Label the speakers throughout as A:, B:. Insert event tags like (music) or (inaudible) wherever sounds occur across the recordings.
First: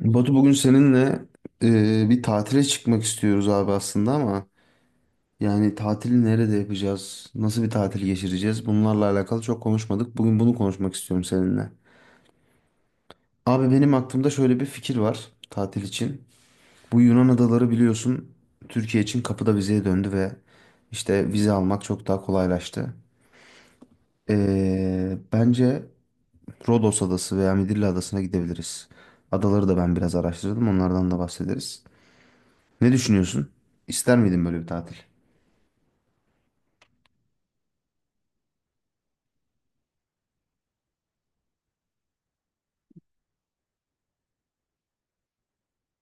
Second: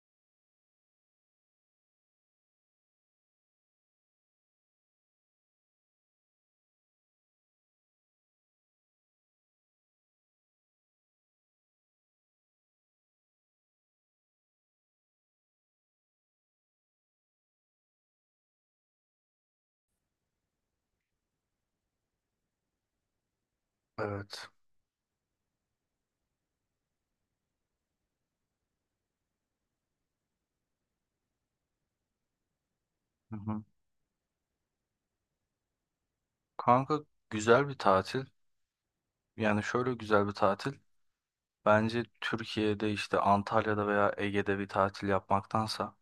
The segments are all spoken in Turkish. A: Batu bugün seninle bir tatile çıkmak istiyoruz abi aslında ama yani tatili nerede yapacağız? Nasıl bir tatil geçireceğiz? Bunlarla alakalı çok konuşmadık. Bugün bunu konuşmak istiyorum seninle. Abi benim aklımda şöyle bir fikir var tatil için. Bu Yunan adaları biliyorsun Türkiye için kapıda vizeye döndü ve işte vize almak çok daha kolaylaştı.
B: Evet.
A: Bence Rodos Adası veya Midilli Adası'na gidebiliriz. Adaları da ben biraz araştırdım onlardan da bahsederiz. Ne
B: Hı
A: düşünüyorsun?
B: hı.
A: İster miydin böyle bir tatil?
B: Kanka, güzel bir tatil. Yani şöyle güzel bir tatil. Bence Türkiye'de işte Antalya'da veya Ege'de bir tatil yapmaktansa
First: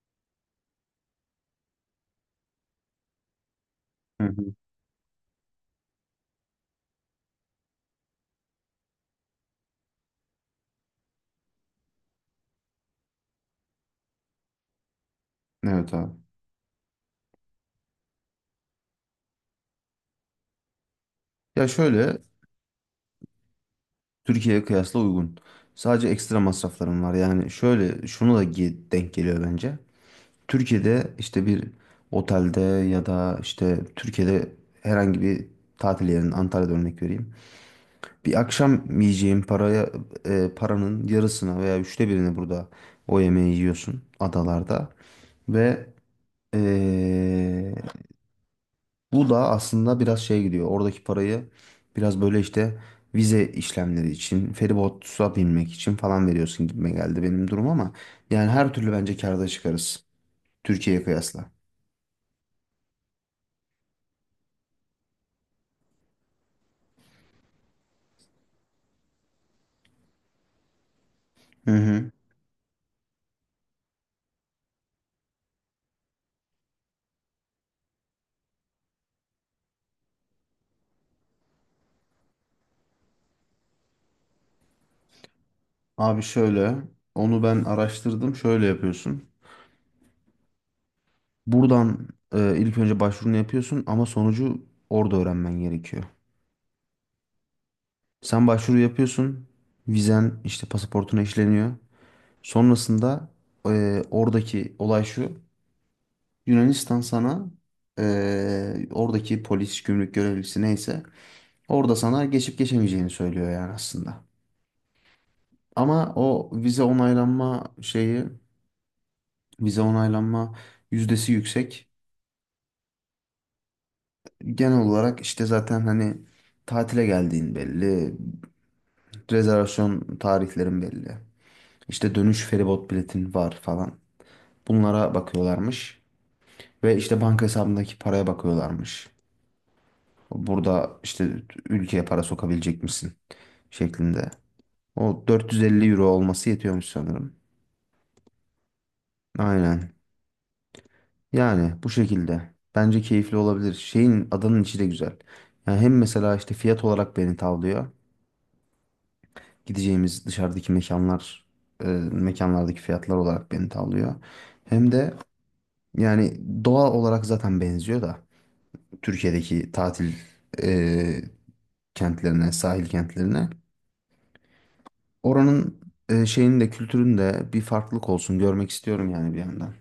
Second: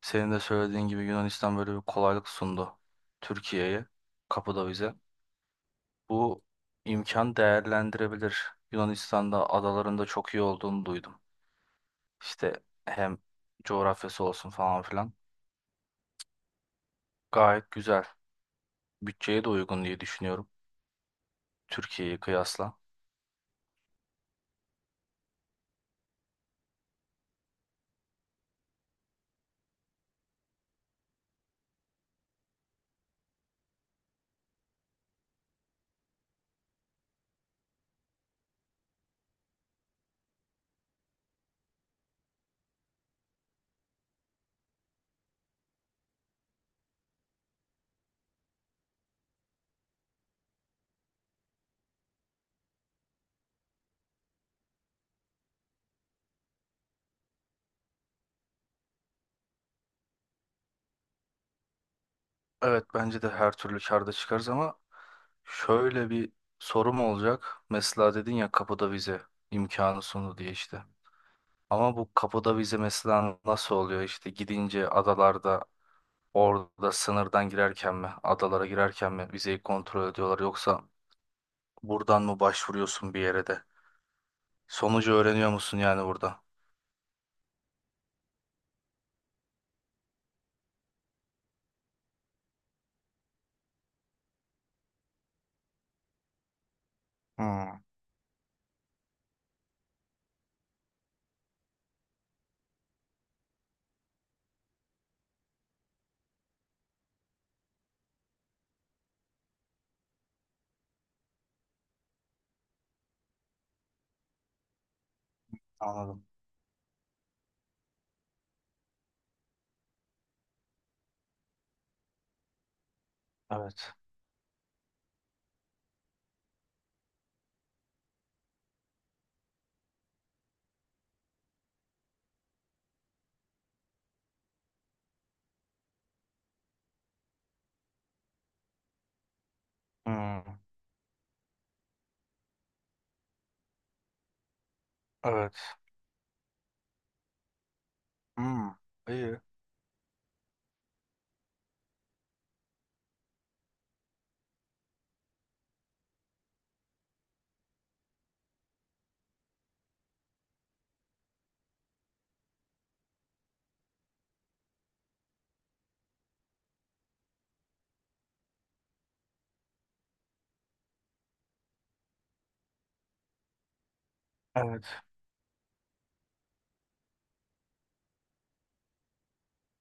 B: senin de söylediğin gibi Yunanistan böyle bir kolaylık sundu Türkiye'ye,
A: Hı hı.
B: kapıda bize. Bu imkan değerlendirebilir. Yunanistan'da adalarında çok iyi olduğunu duydum. İşte hem coğrafyası olsun falan filan.
A: Evet abi.
B: Gayet güzel. Bütçeye de uygun diye düşünüyorum
A: Ya şöyle
B: Türkiye'yi kıyasla.
A: Türkiye'ye kıyasla uygun. Sadece ekstra masraflarım var. Yani şöyle şunu da denk geliyor bence. Türkiye'de işte bir otelde ya da işte Türkiye'de herhangi bir tatil yerinin Antalya'da örnek vereyim. Bir akşam yiyeceğim paraya paranın yarısına veya üçte birini burada o yemeği yiyorsun adalarda ve e, bu da aslında biraz şey gidiyor. Oradaki parayı biraz böyle işte vize işlemleri için, feribota binmek için falan veriyorsun gibime geldi benim durum ama yani her türlü bence kârda çıkarız Türkiye'ye kıyasla.
B: Evet, bence de her türlü karda çıkarız ama şöyle bir sorum olacak. Mesela dedin ya kapıda vize imkanı sundu diye işte.
A: Hı
B: Ama
A: hı.
B: bu kapıda vize mesela nasıl oluyor işte gidince adalarda orada sınırdan girerken mi adalara girerken mi vizeyi kontrol ediyorlar yoksa buradan mı başvuruyorsun bir yere de? Sonucu öğreniyor musun yani
A: Abi
B: burada?
A: şöyle onu ben araştırdım. Şöyle yapıyorsun. Buradan ilk önce başvurunu yapıyorsun ama sonucu orada öğrenmen gerekiyor.
B: Hmm,
A: Sen başvuru yapıyorsun. Vizen işte pasaportuna işleniyor. Sonrasında oradaki olay şu. Yunanistan sana oradaki polis, gümrük görevlisi neyse orada sana geçip geçemeyeceğini söylüyor yani aslında. Ama
B: anladım.
A: o vize onaylanma şeyi, vize onaylanma yüzdesi yüksek.
B: Evet.
A: Genel olarak işte zaten hani tatile geldiğin belli, rezervasyon tarihlerin belli. İşte dönüş feribot biletin var falan. Bunlara bakıyorlarmış ve işte banka hesabındaki paraya bakıyorlarmış.
B: Hmm,
A: Burada işte ülkeye para sokabilecek misin şeklinde. O
B: evet.
A: 450 euro olması yetiyormuş sanırım.
B: Hmm, iyi.
A: Aynen. Yani bu şekilde. Bence keyifli olabilir. Şeyin adanın içi de güzel. Yani hem mesela işte fiyat olarak beni tavlıyor. Gideceğimiz dışarıdaki mekanlar, e, mekanlardaki fiyatlar olarak beni tavlıyor. Hem de yani doğa olarak zaten benziyor da Türkiye'deki tatil e, kentlerine, sahil kentlerine.
B: Evet.
A: Oranın şeyinin de kültürün de bir farklılık olsun görmek istiyorum yani bir yandan.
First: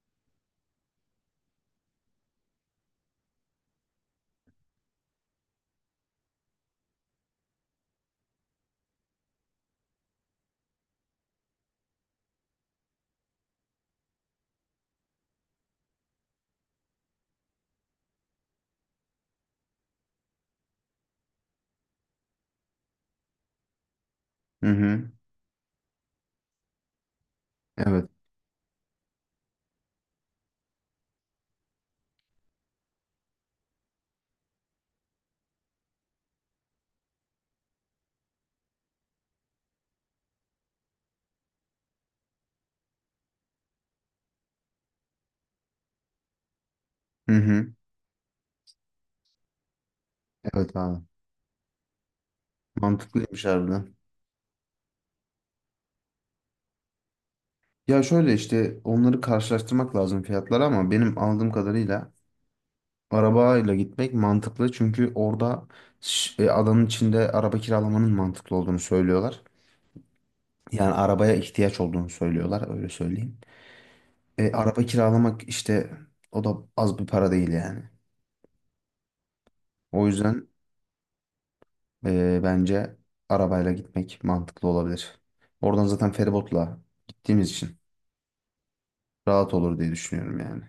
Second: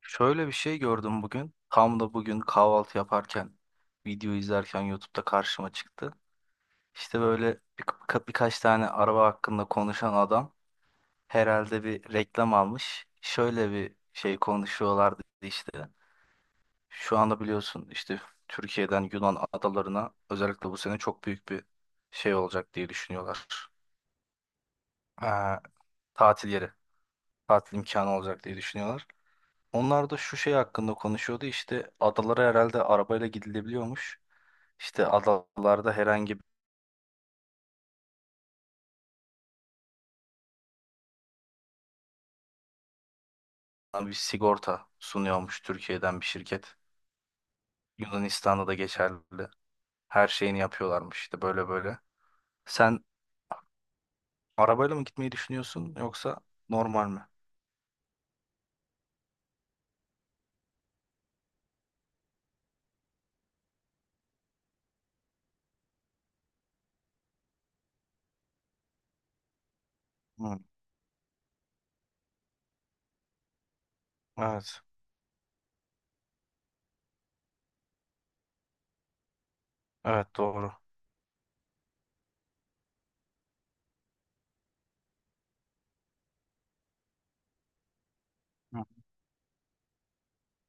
B: Şöyle bir şey gördüm bugün. Tam da bugün kahvaltı yaparken, video izlerken YouTube'da karşıma çıktı. İşte böyle birkaç tane araba hakkında konuşan adam herhalde bir reklam almış. Şöyle bir şey konuşuyorlardı işte. Şu anda biliyorsun işte Türkiye'den Yunan adalarına özellikle bu sene çok büyük bir şey olacak diye düşünüyorlar.
A: Hı hı.
B: Ee, tatil yeri, tatil
A: Evet.
B: imkanı olacak diye düşünüyorlar. Onlar da şu şey hakkında konuşuyordu işte adalara herhalde arabayla gidilebiliyormuş. İşte adalarda herhangi bir sigorta sunuyormuş Türkiye'den bir şirket.
A: Hı hı.
B: Yunanistan'da da geçerli. Her şeyini
A: Evet abi.
B: yapıyorlarmış işte böyle böyle. Sen
A: Mantıklıymış harbiden.
B: arabayla mı gitmeyi düşünüyorsun yoksa normal mi?
A: Ya şöyle işte onları karşılaştırmak lazım fiyatları ama benim aldığım kadarıyla arabayla gitmek mantıklı. Çünkü orada adanın içinde araba kiralamanın mantıklı olduğunu söylüyorlar.
B: Hı,
A: Yani arabaya ihtiyaç olduğunu söylüyorlar öyle söyleyeyim.
B: evet.
A: Araba kiralamak işte o da az bir para değil yani. O
B: Evet,
A: yüzden
B: doğru.
A: bence arabayla gitmek mantıklı olabilir. Oradan zaten feribotla gittiğimiz için
B: Hı.
A: rahat olur diye düşünüyorum yani.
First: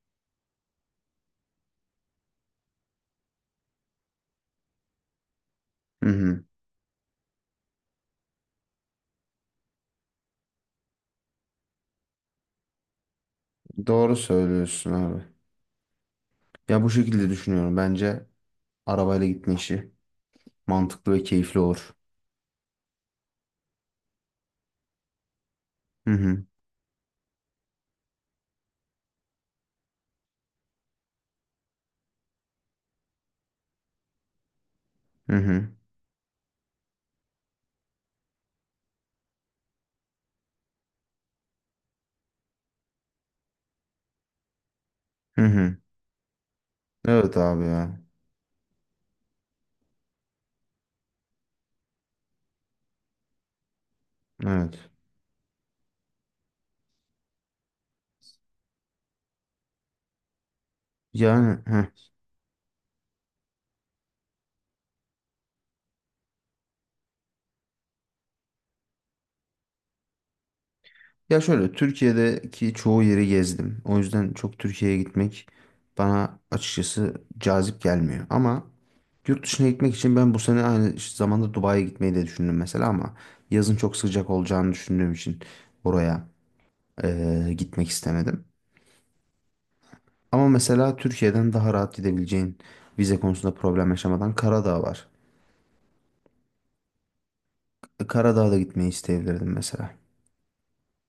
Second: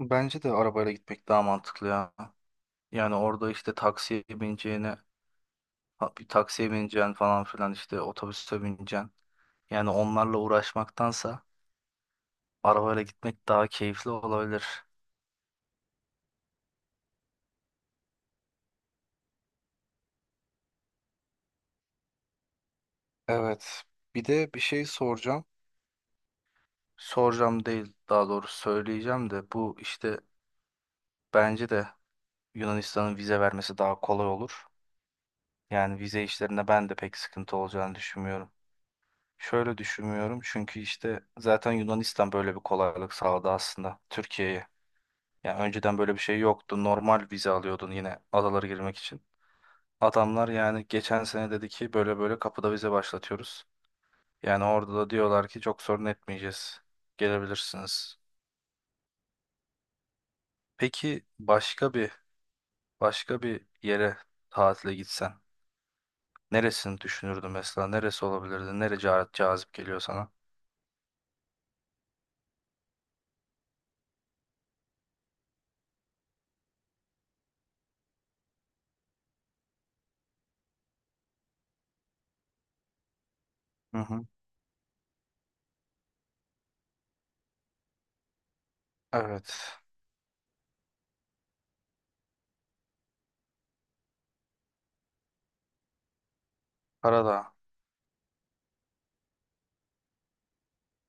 B: Bence de arabayla gitmek daha mantıklı ya. Yani orada işte taksiye bineceğine
A: Hı
B: Ha- bir
A: hı.
B: taksiye bineceksin falan filan işte otobüse bineceksin. Yani onlarla uğraşmaktansa arabayla gitmek daha keyifli
A: Doğru
B: olabilir.
A: söylüyorsun abi. Ya bu şekilde düşünüyorum. Bence arabayla gitme işi mantıklı ve keyifli olur.
B: Evet. Bir de bir şey soracağım.
A: Hı hı.
B: Soracağım değil, daha doğrusu söyleyeceğim de bu işte bence de Yunanistan'ın vize vermesi daha kolay olur.
A: Hı hı.
B: Yani vize işlerinde ben de pek sıkıntı olacağını düşünmüyorum. Şöyle düşünmüyorum çünkü işte zaten Yunanistan böyle bir kolaylık sağladı aslında Türkiye'ye.
A: Hı
B: Yani
A: hı.
B: önceden böyle bir şey yoktu. Normal
A: Evet
B: vize
A: abi
B: alıyordun
A: ya.
B: yine adalara girmek için. Adamlar yani geçen sene dedi ki böyle böyle kapıda vize başlatıyoruz. Yani
A: Evet.
B: orada da diyorlar ki çok sorun etmeyeceğiz. Gelebilirsiniz. Peki
A: Yani heh.
B: başka bir yere tatile gitsen neresini düşünürdün mesela? Neresi olabilirdi? Nere ca- cazip geliyor sana?
A: Ya şöyle Türkiye'deki çoğu yeri gezdim. O yüzden çok Türkiye'ye gitmek bana açıkçası cazip gelmiyor. Ama yurt dışına gitmek için ben bu sene aynı zamanda Dubai'ye gitmeyi de düşündüm mesela ama yazın çok
B: Hı hı.
A: sıcak olacağını düşündüğüm için oraya gitmek istemedim.
B: Evet.
A: Ama mesela Türkiye'den daha rahat gidebileceğin vize konusunda problem yaşamadan Karadağ var.
B: Karadağ.
A: Karadağ'a da gitmeyi isteyebilirdim mesela.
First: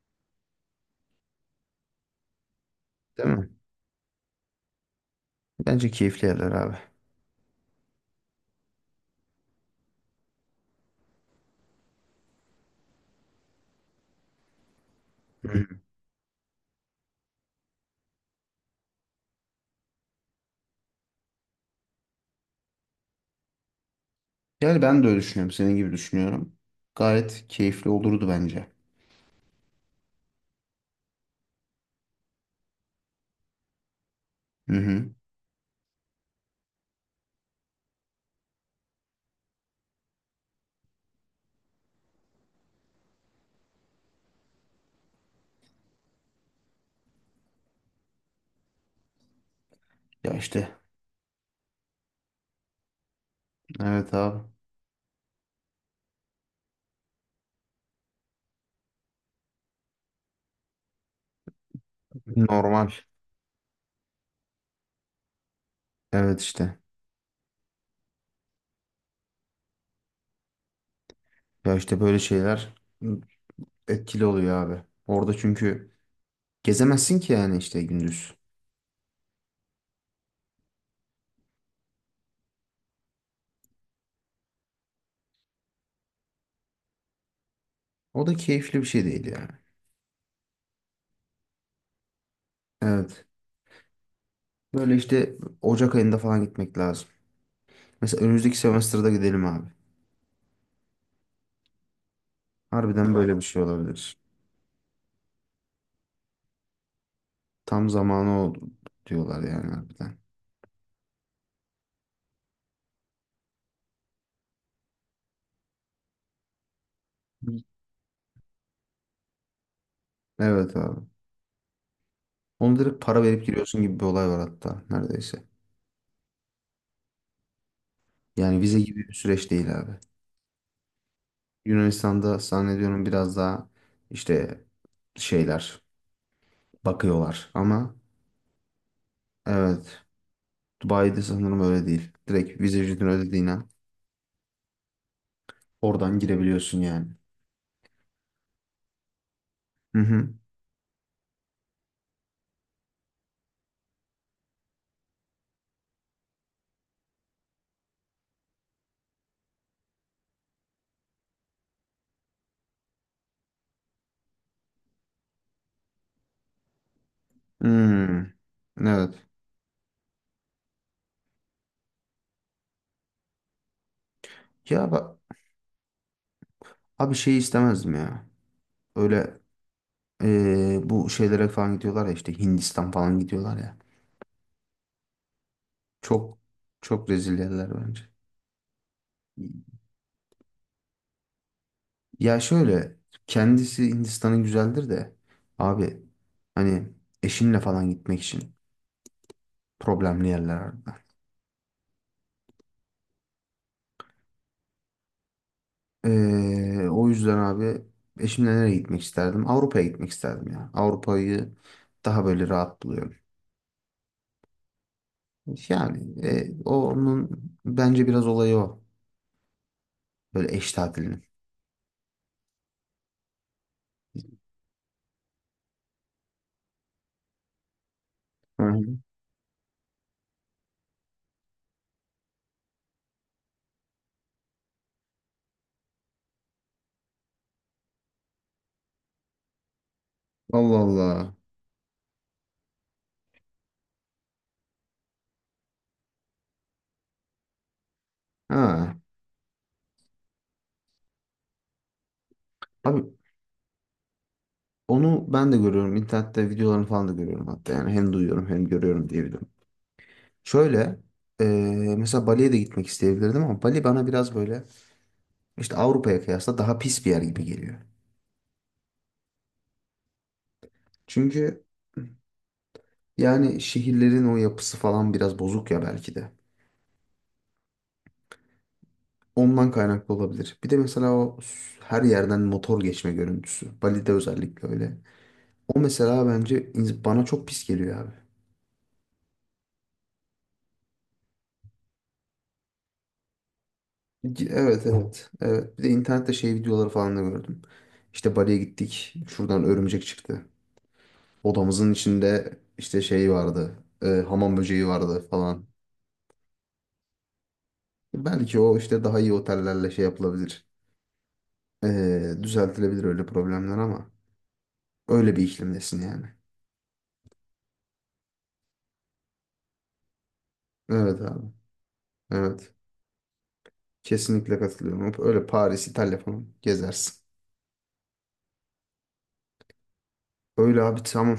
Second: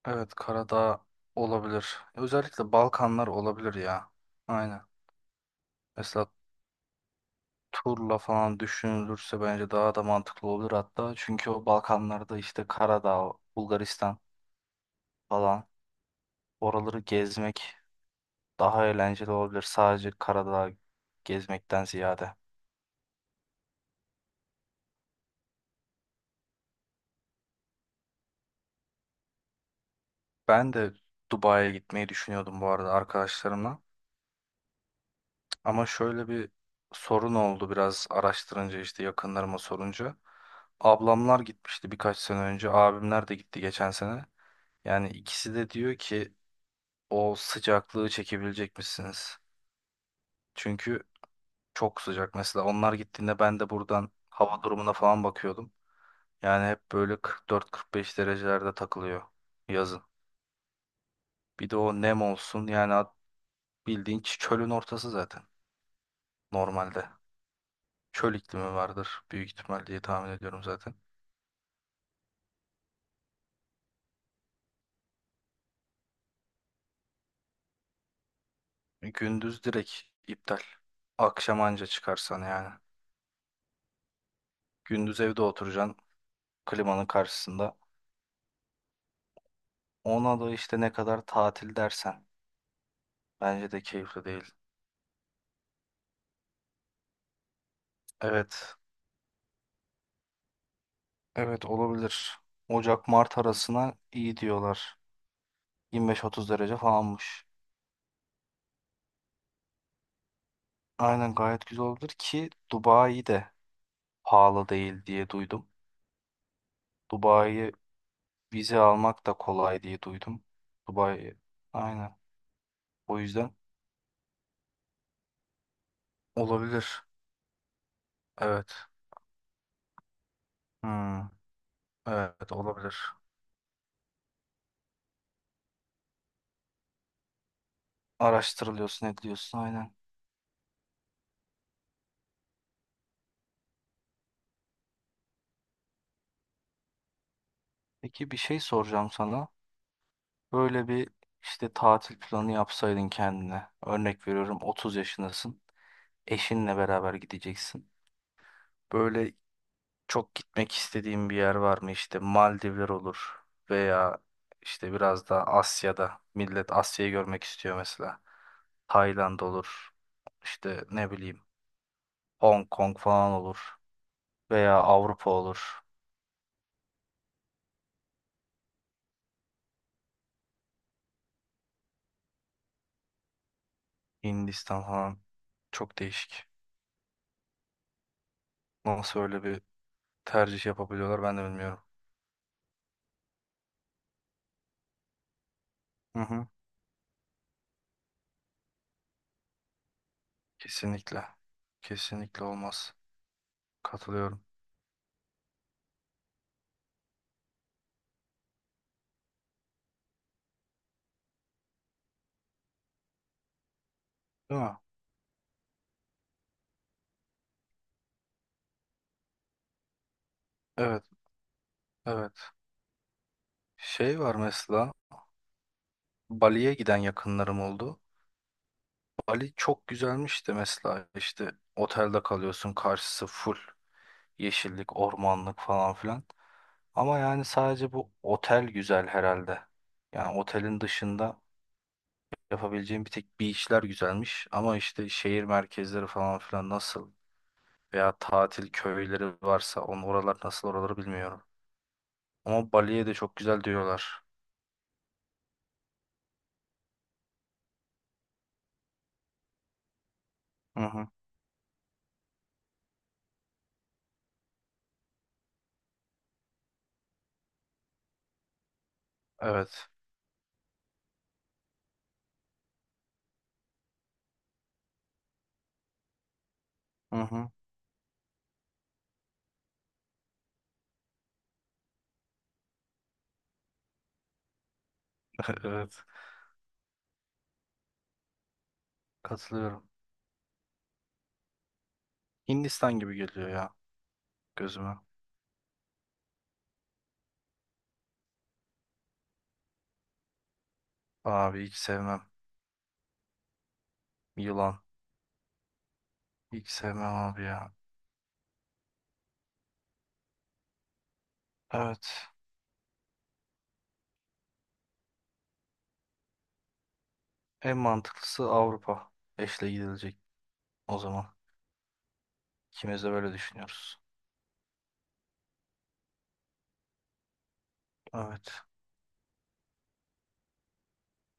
B: Evet, Karadağ olabilir. Özellikle Balkanlar
A: Değil mi?
B: olabilir ya. Aynen.
A: Bence keyifli
B: Mesela
A: yerler abi.
B: turla falan düşünülürse bence daha da mantıklı olur hatta. Çünkü o Balkanlarda işte Karadağ, Bulgaristan falan
A: Hı.
B: oraları gezmek daha eğlenceli olabilir. Sadece Karadağ gezmekten ziyade.
A: Yani ben de öyle düşünüyorum. Senin gibi düşünüyorum. Gayet keyifli olurdu bence.
B: Ben de Dubai'ye gitmeyi düşünüyordum bu arada arkadaşlarımla.
A: Hı hı.
B: Ama şöyle bir sorun oldu biraz araştırınca işte yakınlarıma sorunca. Ablamlar gitmişti birkaç sene önce. Abimler de gitti geçen sene. Yani ikisi de diyor ki o sıcaklığı çekebilecek misiniz?
A: Ya işte.
B: Çünkü çok sıcak mesela. Onlar gittiğinde ben de buradan
A: Evet abi.
B: hava durumuna falan bakıyordum. Yani hep böyle 44-45 derecelerde takılıyor yazın. Bir de o nem olsun
A: Normal.
B: yani at- bildiğin ç- çölün ortası zaten
A: Evet işte.
B: normalde. Çöl iklimi vardır büyük ihtimal diye tahmin ediyorum zaten.
A: Ya işte böyle şeyler etkili oluyor abi. Orada çünkü gezemezsin ki yani işte gündüz.
B: Gündüz direkt iptal. Akşam anca çıkarsan yani. Gündüz evde oturacaksın klimanın karşısında.
A: O da keyifli bir şey değil yani.
B: Ona da işte ne kadar tatil dersen
A: Evet.
B: bence de keyifli değil.
A: Böyle işte Ocak ayında falan gitmek lazım. Mesela önümüzdeki
B: Evet.
A: semester'da gidelim abi.
B: Evet, olabilir.
A: Harbiden böyle
B: Ocak-Mart
A: bir şey
B: arasına
A: olabilir.
B: iyi diyorlar. 25-30 derece falanmış.
A: Tam zamanı oldu diyorlar yani harbiden.
B: Aynen, gayet güzel olabilir ki Dubai de pahalı değil diye duydum. Dubai'ye vize almak da kolay diye duydum.
A: Evet abi.
B: Dubai, aynen.
A: Onu direkt
B: O
A: para verip
B: yüzden
A: giriyorsun gibi bir olay var hatta neredeyse.
B: olabilir.
A: Yani vize
B: Evet.
A: gibi bir süreç değil abi.
B: Hmm,
A: Yunanistan'da
B: evet,
A: zannediyorum
B: olabilir.
A: biraz daha işte şeyler bakıyorlar ama
B: Araştırılıyorsun ediliyorsun aynen.
A: evet Dubai'de sanırım öyle değil. Direkt vize ücretini ödediğin an oradan girebiliyorsun yani.
B: Peki bir şey soracağım sana.
A: Hı hı.
B: Böyle bir işte tatil planı yapsaydın kendine. Örnek veriyorum 30 yaşındasın. Eşinle beraber gideceksin. Böyle çok gitmek istediğin bir yer var mı? İşte Maldivler olur veya işte biraz daha Asya'da. Millet Asya'yı görmek istiyor mesela.
A: Hmm, evet.
B: Tayland olur. İşte ne bileyim Hong Kong falan olur. Veya
A: Ya bak
B: Avrupa olur.
A: abi şey istemezdim ya. Öyle bu şeylere falan gidiyorlar ya işte Hindistan falan gidiyorlar ya.
B: Hindistan falan. Çok
A: Çok
B: değişik.
A: Çok rezil yerler bence.
B: Nasıl öyle bir tercih yapabiliyorlar ben de bilmiyorum.
A: Ya şöyle kendisi Hindistan'ın güzeldir de abi
B: Hı hı.
A: hani eşinle falan gitmek için problemli yerler harbiden.
B: Kesinlikle. Kesinlikle olmaz. Katılıyorum.
A: O yüzden abi eşimle nereye gitmek isterdim? Avrupa'ya gitmek isterdim ya. Avrupa'yı daha böyle rahat buluyorum.
B: Değil mi?
A: Yani onun bence biraz olayı o. Böyle eş
B: Evet,
A: tatilinin.
B: evet. Şey var mesela, Bali'ye giden yakınlarım oldu.
A: Hı hı.
B: Bali çok güzelmiş de mesela işte otelde kalıyorsun karşısı full yeşillik, ormanlık falan filan. Ama yani sadece bu otel güzel herhalde. Yani
A: Allah
B: otelin
A: Allah.
B: dışında yapabileceğim bir tek beachler güzelmiş. Ama işte şehir merkezleri falan filan nasıl veya tatil
A: Ha.
B: köyleri varsa on oralar nasıl oraları bilmiyorum. Ama
A: Abi
B: Bali'ye de çok güzel diyorlar.
A: onu ben de görüyorum. İnternette videolarını falan da görüyorum hatta. Yani hem duyuyorum hem görüyorum diyebilirim.
B: Hı
A: Şöyle
B: hı.
A: mesela Bali'ye de gitmek isteyebilirdim ama Bali bana biraz böyle işte Avrupa'ya kıyasla daha pis bir yer gibi geliyor.
B: Evet.
A: Çünkü yani şehirlerin o yapısı falan biraz bozuk ya belki de.
B: Hı hı.
A: Ondan kaynaklı olabilir. Bir de mesela o her yerden motor geçme görüntüsü. Bali'de özellikle öyle.
B: (laughs)
A: O
B: Evet.
A: mesela bence bana çok pis geliyor abi.
B: Katılıyorum. Hindistan gibi geliyor ya.
A: Evet,
B: Gözüme.
A: evet. Evet. Bir de internette şey videoları falan da gördüm. İşte Bali'ye gittik. Şuradan örümcek çıktı.
B: Abi hiç
A: Odamızın
B: sevmem.
A: içinde işte şey vardı. Hamam
B: Yılan.
A: böceği vardı falan.
B: Hiç sevmem abi ya.
A: Belki o işte daha iyi otellerle şey yapılabilir.
B: Evet.
A: Düzeltilebilir öyle problemler ama öyle bir iklimdesin yani.
B: En mantıklısı Avrupa. Eşle gidilecek o
A: Evet
B: zaman.
A: abi. Evet.
B: İkimiz de böyle düşünüyoruz.
A: Kesinlikle katılıyorum. Öyle Paris, İtalya falan gezersin.
B: Evet.
A: Öyle abi tamam.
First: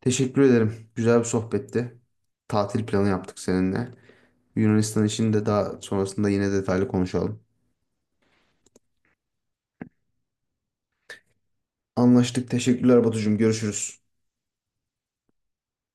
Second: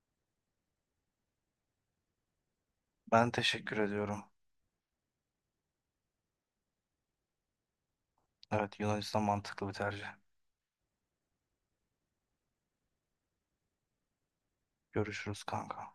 A: Teşekkür ederim. Güzel bir sohbetti. Tatil planı
B: Ben
A: yaptık
B: teşekkür
A: seninle.
B: ediyorum.
A: Yunanistan için de daha sonrasında yine detaylı konuşalım.
B: Evet, Yunanistan mantıklı bir tercih.
A: Anlaştık. Teşekkürler Batucuğum. Görüşürüz.
B: Görüşürüz kanka.